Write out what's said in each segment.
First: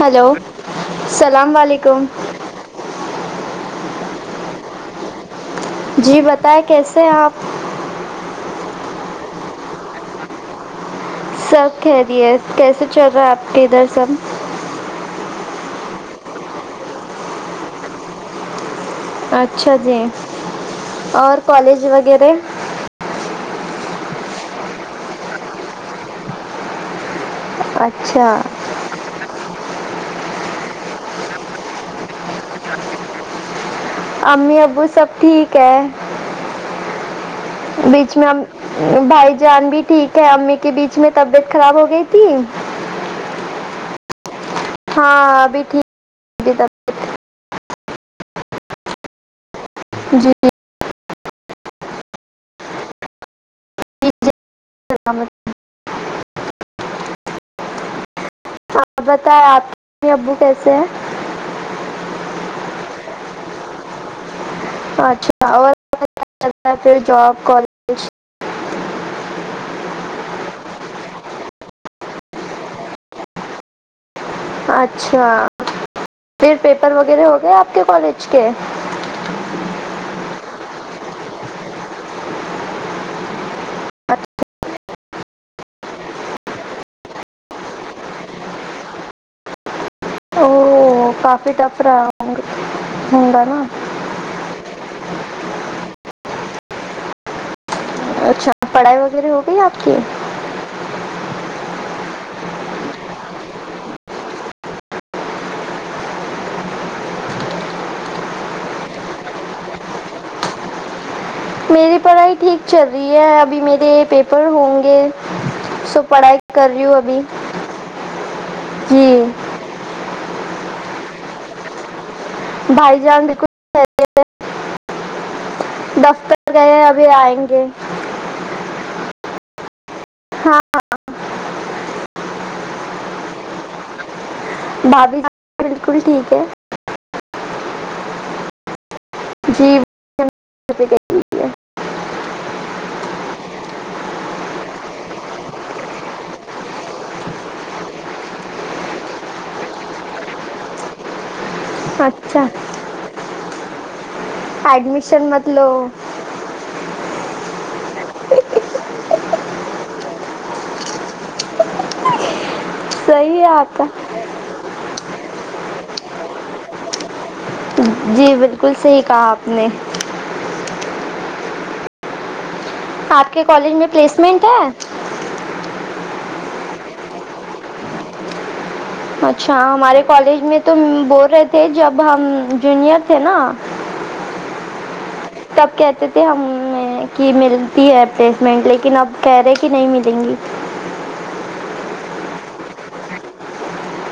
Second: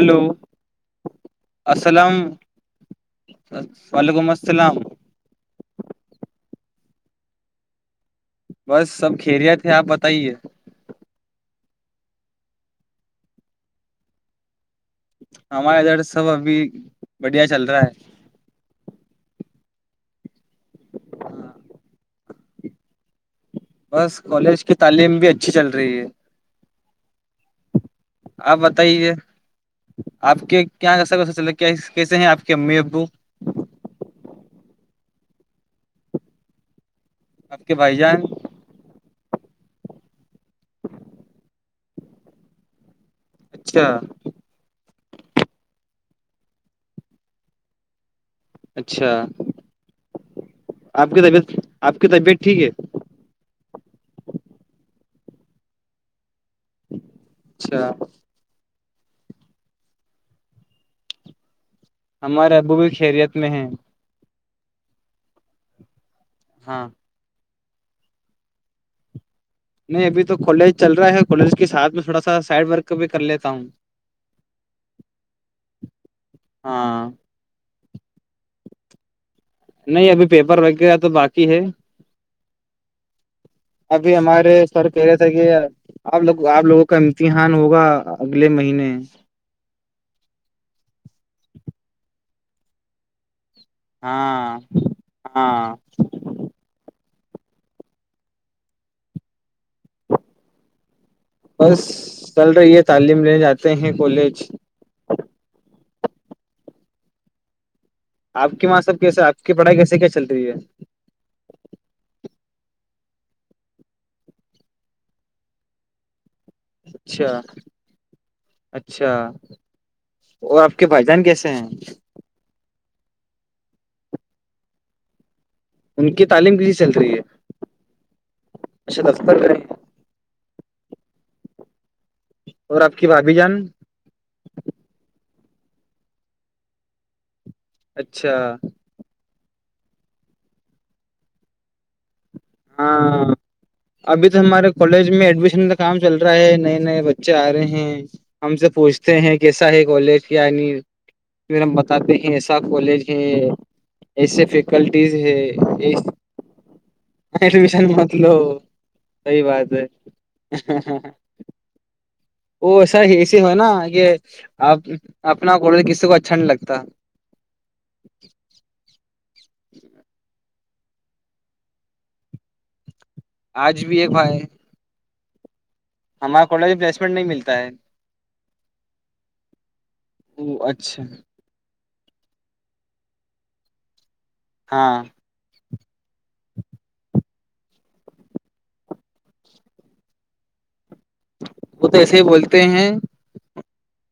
hello سلام و ععلیکم السلام وعلیکم السلام جی بتائیں کیسے ہیں آپ بس سب کھیریا تھے آپ بتائیے سب خیری ہےت کیسے چل رہا ہے آپ کے ا دھر سب ہمارا ادھر سب ابھی بڑھیا چل رہا ہے اچھا جی اور کالج وغیرہ بس کالج کی تعلیم بھی اچھی چل رہی ہے اچھا آپ بتائیے آپ کے کیااں کا سبس چ کیسے ہیں آپ کے امی ابو امی ابو سب ٹھیک ہے آپ کے بھائی بیچ جان میں ہم بھائی جان بھی ٹھیک ہے امی کے بیچ میں طبیعت خراب ہو گئی تھی ہ [unintelligible] ہاں ہ ابھی ٹھیک اچھا جی آپ کی طبیعت آپ کی طبیعت ٹھیک ہے السلام علیکم اچھا ہاں بتائے آپ کے ابو کیسے ہے ہمارے ابو بھی خیریت میں ہیں اچھا اور ہاں ھر جاب کال خش نہیں ابھی تو کالج چل رہا ہے کالج کے سھ میں تھوڑا سا سائڈ ورک بھی کر لیتا ہوں اچھا پھر پیپر ہاں وغیرہ ہو گئے آپ کالج کے نہیں ابھی پیپر وغیرہ تو باقی ہے ابھی اچھا ہمارے سر کہہ رہے تھے کہ آپ لوگ آپ لوگوں کا امتحان ہوگا اگلے مہینے اور کافی ٹف رہ ہوںگ نا ہاں ہاں اچھا پڑھائی وغیرہ ہو گئی آپ کی بس چل رہی ہے تعلیم لینے جاتے ہیں کالج [inaudible] آپ کی ماں سب کیسے آپ کی پڑھائی کیسے کیا چل رہی ہے میری پڑھائی ٹھیک چل رہی ہے ابھی میرے پیپر ہوں گے سو پڑھائی کر رہی ہوں ابھی اچھا اچھا جی اور آپ کے بھائی جان کیسے ہیں ہائی جان دو [unintelligible] ان کی تعلیم کسی چل رہی ہے اچھا دفترے ہھاں [unintelligible] اور آپ کی بھاابھی جان بابی ج بالکل ٹھیک ہے اچھا جی [inaudible] ہاں ابھی تو ہمارے کالج میں ایڈمیشن کا کام چل رہا ہے نئے نئے بچے آ رہے ہیں ہم سے پوچھتے ہیں کیسا ہے کالج یا نہیں پھر ہم بتے ہیں اچھا ایسا کالج کہ ایسے فیکلٹیز ایڈمیشن ہے مت لو ایڈشن متلو سی بات ہے ہ ہ ہ ہ [inaudible] وہ سر ایسی صحیح ہے ہو نا آپ کا کہ آ اپنا گ کسی کو اچھا نہیں لگتا نہیں آپ کے کالج آج میں بھی ایک بھائی پلیسمنٹ ہے ہمارا کالج میں پلیسمنٹ نہیں ملتا ہے اچھا ہمارے کالج میں وہ تو اچھا بول رہے تھے جب اب ہم جونیئر تھے نا ہاں تب کہتے تھے ہم کہ ملتی ہے ر پلیسمنٹ لیکن اب کہہ رہے کہ نہیں ملیں گی وہ تو ایسے ہی بولتے ہیں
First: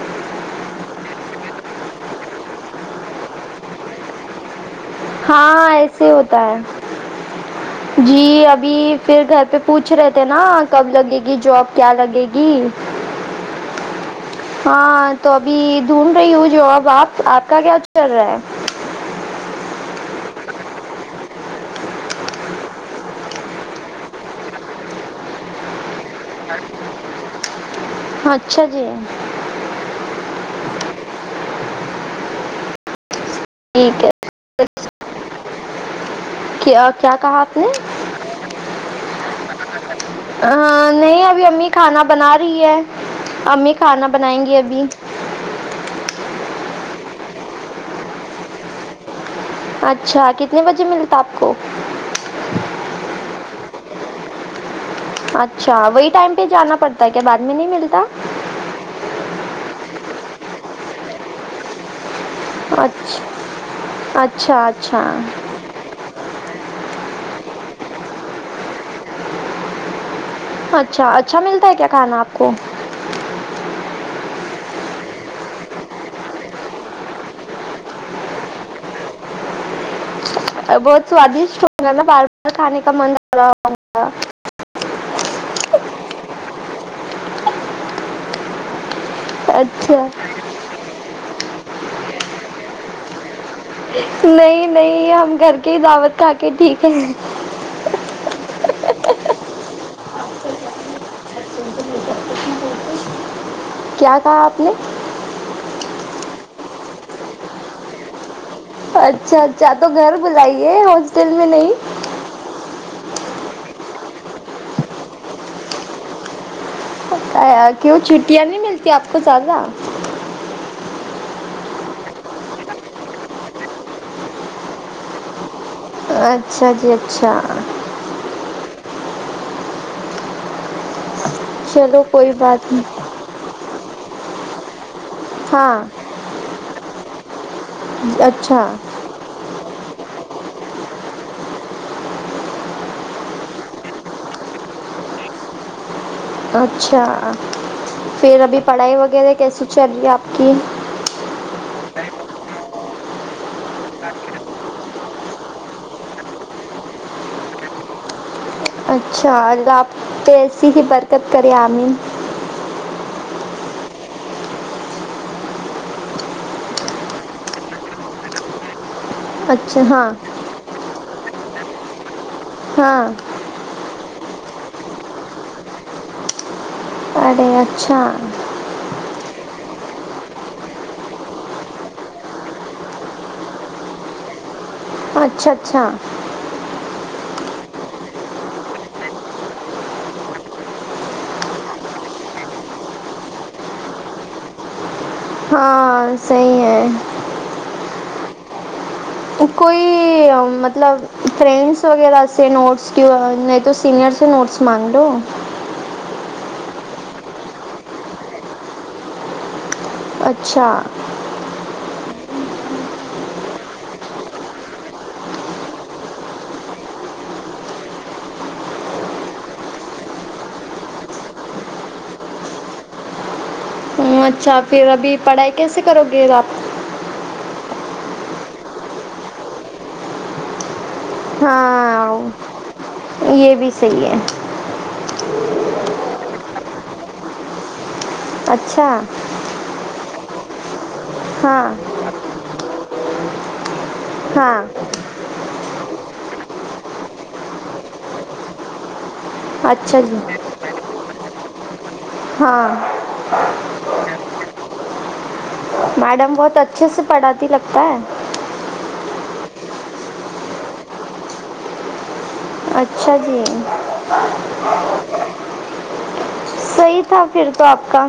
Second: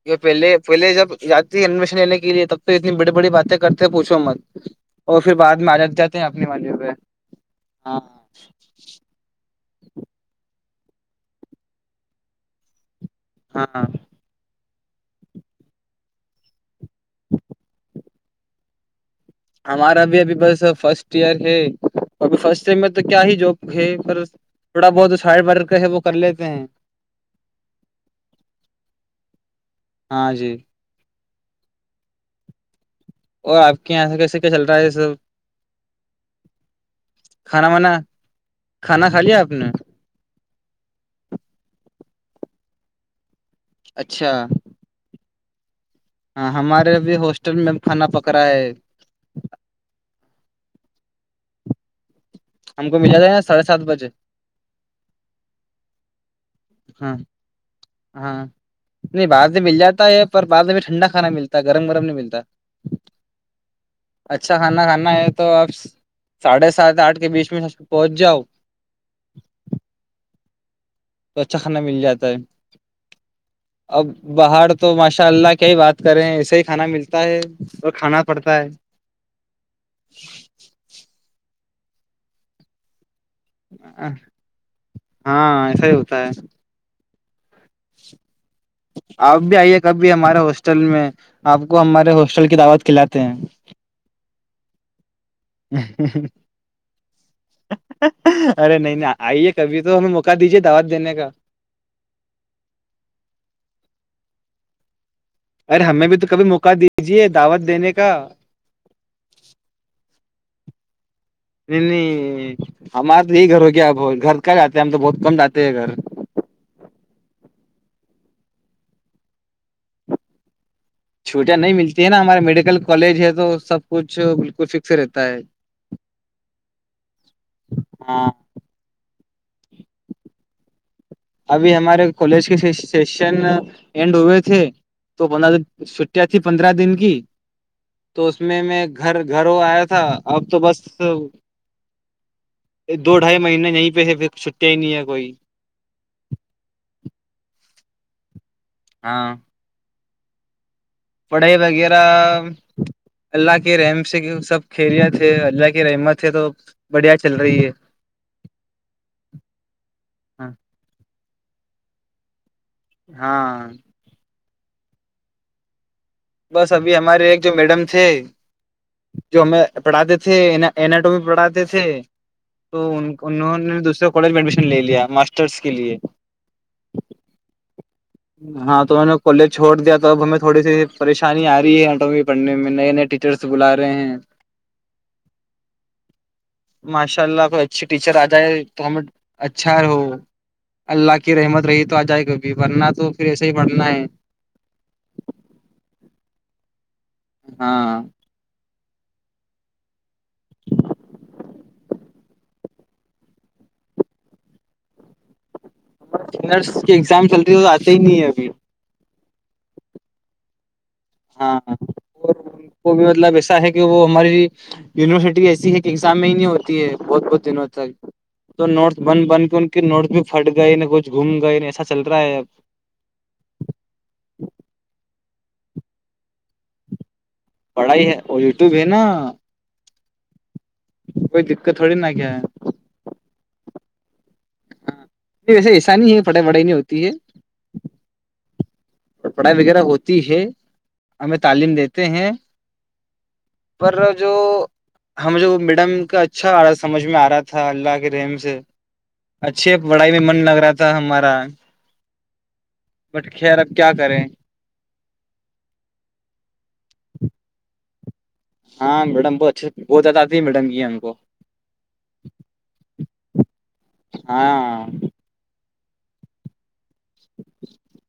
کہ پہلے پہلے جب جاتی ہے ایڈمیشن لینے کے لیے تب تو اتنی بڑی بڑی باتیں کرتے ہیں پوچھو مت اور پھر بعد ہاں میں آ ایسے جاتے ہیں ہوتا اپنے والے پہ ہاں ہے جی ابھی پھر گھر پہ پوچھ رہے تھے نا کب لگے گی جاب کیا لگے گی ہاں ہاں تو ابھی ڈھونڈھ رہی ہوں جو اب آپ آپ کا کیا چل رہا ہے ہمارا بھی ابھی بس فرسٹ ایئر ہے ابھی فرسٹ ایئر میں تو کیا ہی جاب ہے پر تھوڑا بہت ہارڈ ورک ہے وہ کر لیتے ہیں اچھا جی ہاں جی اور آپ کے ٹھیک یہاں ہے سے کیسے کیا چل رہا ہے یہ سب کیا کیا کہا آپ نے کھانا وانا کھانا کھا لیا آپ نے ہ نہیں ابھی امی کھانا بنا رہی ہے امی کھانا اچھا بنائیں گی ابھی ہاں ہمارے ابھی ہاسٹل میں کھانا پک رہا ہے اچھا کتنے بجے ملتا آپ کو ہم کو ملا جائے نا ساڑھے سات بجے اچھا وہی ٹائم پہ جانا پڑتا ہے ہاں کیا بعد میں نہیں ملتا ہاں نہیں بعد میں مل جاتا ہے پر بعد میں ٹھنڈا کھانا ملتا گرم گرم نہیں ملتا اچھا اچھا کھانا کھانا ہے تو آپ ساڑھے سات آٹھ کے بیچ میں بجاؤ اچا اچھا اچھا ملتا ہے کیا کھانا آپ ہے کو اب باہر تو ماشاء اللہ کی ہی بات کریں ایسے ہی کھانا ملتا ہے اور کھانا پڑتا ہے بہت سوادش بار بار کھان کا من کر رہا ہوگا ہاں ایسا ہی ہوتا ہے آپ بھی آئیے کب اچھا بھی ہمارے ہاسٹل میں آپ کو ہمارے ہاسٹل کی دعوت کھلاتے ہیں نہیں نہیں ہم گھر کے ہی دعوت کھا کے ٹھیک ہے ارے نہیں نہیں آئیے کبھی تو ہمیں موقع دیجیے دعوت دینے کا ہی ارے ہمیں بھی تو کبھی موقع دیجیے دعوت دینے کا اچھا اچھا تو گھر بلائیے اور ننی ہمار تو یہی گھر ہو گیا ب گھر کا جاتے ہیں ہم تو بہت کم جاتے ہیں گھر کیوں چھٹیاں نہیں ملتی آپ کو زیادہ چھوٹیاں نہیں ملتی ہے نا ہمارے میڈیکل کالج ہے تو سب کچھ بالکل فکس رہتا ہے اچھا جی اچھا ہاں ابھی چلو ہمارے کوئی کالج کے بات نہیں سیشن اینڈ ہوئے تھے تو پندرہ دن ہاں چھٹیاں تھی پندرہ دن کی تو اس میں اچھا میں گھر گھروں آیا تھا اب تو بس دو ڈھائی مہنے یہیں پہ ہے پھر چھٹیاں ہی نہیں ہے کوئی اچھا پھر ابھی پڑھائی وغیرہ ہاں کیسیے چل گ آپ کی پڑھائی وغیرہ اللہ کے رحم سے سب خیریت ہے اللہ رحمت ہے تو بڑھیا چل رہی ہے اچھا اگر آپ پ ہے ایسی ہی برکت کرے عامین ہاں بس ابھی ہمارے ایک جو میڈم تھے جو ہمیں اچھا ہاں پڑھاتے تھے ایٹو میں پڑھاتے تھے تو ہاں انہوں نے دوسرے کالج میں ایڈشن لے لیا ماسٹرس کے لیے ارے اچھا ہاں تو میں نے کالج چھوڑ دیا توب ہمیں تھوڑی سی پریشانی آ رہی ہے آٹھویں پڑھنے میں نئے نئے ٹیچرس بلا رہے ہیں اچھا اچھا ماشاء اللہ اچھی ٹیچر آ جائے تو ہم اچھا ہو اللہ کی رحمت رہی تو آ جائے کبھی ورنہ تو تو پھر ایسے ہی بڑنا ہے ہاں صحی ہے ہاں کوئی مطلب فرینڈس وغیرہ سے نوٹس کی نہیں تو سینئر سے نوٹس مانگ لو رس کی ایگزام چلتی ہے تو آتے ہی نہیں ہے ابھی اچھا ہاں ان کو بھی مطلب ایسا ہے کہ وہ ہماری یونیورسٹی ایسی ہے کہ ایگزام میں ہی نہیں ہوتی ہے بہت بہت دنوں تک تو نوٹس بند بند کے ان کے نوٹس بھی پھٹ گئے ن کچھ گھوم گئے ایسا چل رہا ہے اب اچھا پھر ابھی پڑھائی کیسے کرو گے آپ پڑھائی ہے اور یوٹیوب ہے نا کوئی دقت تھوڑی نہ ہاں کیا ہے یہ بھی صحیح ہے ہاں نہیں ویسے ایسانی ہے پٹائی بڑھائی نہیں ہوتی ہے تچ پڑھائی وغیرہ ہوتی ہے ہمیں تعلیم ہاں دیتے ہیں پر جو ہاں ہمیں جو میڈم کا اچھا آ سمجھ میں آ رہا تھا اللہ کے رحم سے اچھے اچھا پڑائی جی میں من لگ رہا تھا ہمارا ہاں بٹ خ میڈم بہت اچھے سے پڑھاتی لگتی ب ہاں میڈم بہت اچھ بہت زدی میڈم کی ہے ہم کو اچھا جی ہاں صی تھا پھر تو آپ کا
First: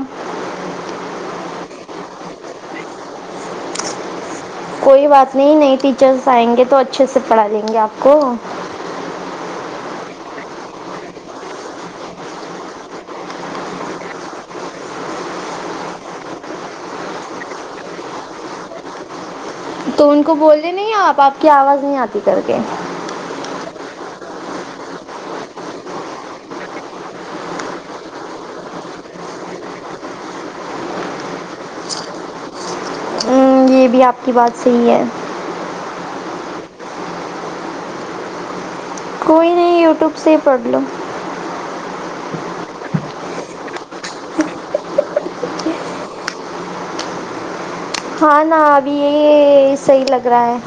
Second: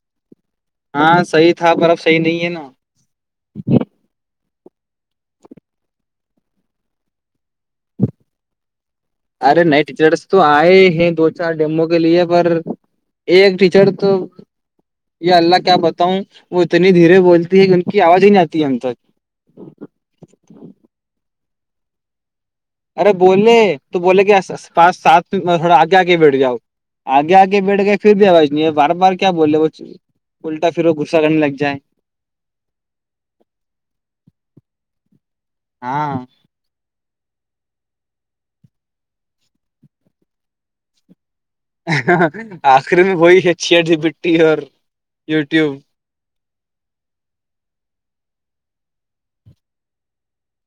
ہاں صحیح تھا برف صحیح نہیں ہے نا کوئی بات نہیں نہیں ٹیچرس آئیں گے تو اچھے سے پڑھا دیں گے آپ کو ارے نئے ٹیچرس تو آئے ہیں دو چار ڈمبو کے لیے پر ایک ٹیچر تو یہ اللہ کیا بتاؤں وہ اتنی دھیرے بولتی ہے کہ ان کی آواز ہی نہیں آتی ہم تک تو ان کو بولنے نہیں آپ آپ کی آواز نہیں آتی کر کے ارے بولے تو بولے کہ پانچ سات تھوڑا آگے آ کے بیٹھ جاؤ آگے آگ بیٹھ گئے پھر بھی آواز نہیں ہے بار بار کیا بولے وہ الٹا پھر وہ گغصہ کرنے لگ جائے یہ بھی آپ کی بات صحیح ہے ہاں کوئی نہیں یوٹیوب سے پڑھ لو آخری میں وہی اچھی اچھی مٹی اور یوٹیوب ہاں ن ابھی یہ صحی لگ رہا ہے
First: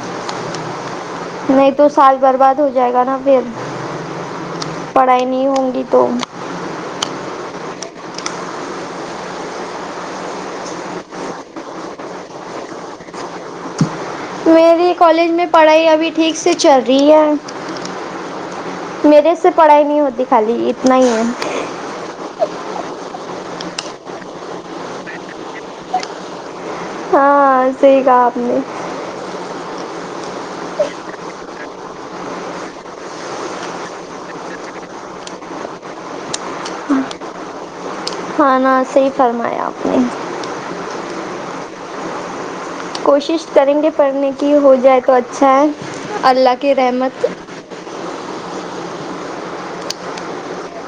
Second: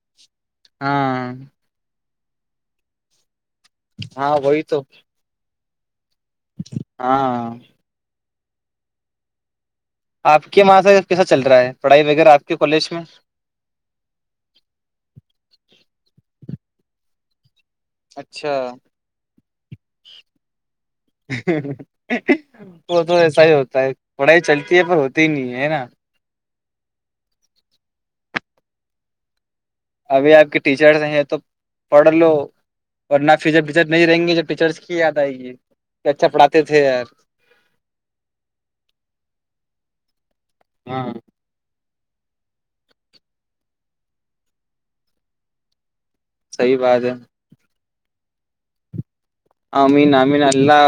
ہاں نہیں تو سال برباد ہو جائے گا نا پھر ہاں وہی تو پڑھائی نہیں ہوں گی تو ہاں آپ کے وہاں سے کیسا چل رہا ہے پڑھائی وغیرہ آپ کے کالج میں میرے کالج میں پڑھائی ابھی ٹھیک سے چل رہی اچھا ہے میرے سے پڑھائی نہیں ہوتی خالی اتنا ہی ہے وہ تو ایسا ہی ہوتا ہے پڑھائی چلتی ہے پر ہوتی ہی نہیں ہے نا ہاں صحی کہپ نے ابھی آپ کے ٹیچرس ہیں تو پڑھ لو ورنہ فیچر فیچر نہیں رہیں گے جو ٹیچرس کی یاد آئے گی کہ اچھا پڑھاتے تھے یار ہ ن صحی فرمایا آپ نے ہاں کوشش کریں گے پڑھنے کی ہو جائے تو اچھا ہے اللہ کی صحیح بات ہے رحمت آمین آمین اللہ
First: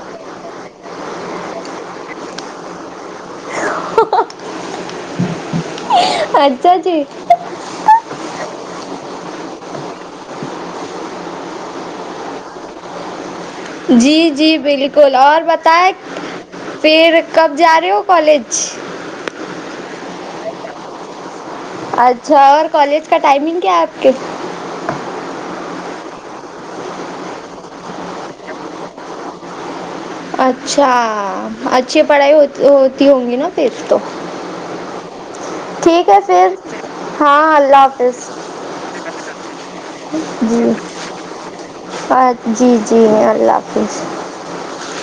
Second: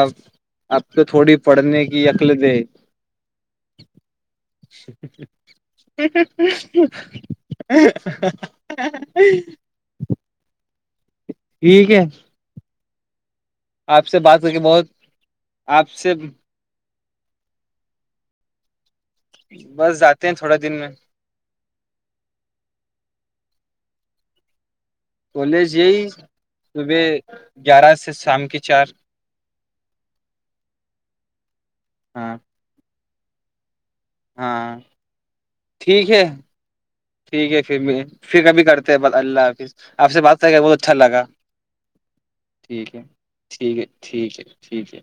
آپ کو تھوڑی پڑھنے کی عقل د ہے بہار اچھا کی اوج جی عا رہی ہے ٹھیک ہے آپ سے جی بات جی کر کے بہت بالکل اور آپ بتائےیں سے پھر کب جا رہے ہو کالج بس جاتے ہیں تھوڑا دن میں اچھا اور کالج کا ٹائمنگ کیا آپ کے کالج یہی صبح گیارہ سے شام کے چار اچھا اچھی پڑھائی ہاں ہو ہو ہووں گی نہ پھر تو ہاں ٹھیک ہے ہاں ٹھیک ہے اللہ پھر بھی پھر حافظ کبھی کرتے ہیں ب اللہ حافظ آپ سے بات کر کے جی بہت اچھا لگا آ- جی ٹھیک ہے جی اللہ ٹھیک ہے حافظ ٹھیک ہے ٹھیک ہے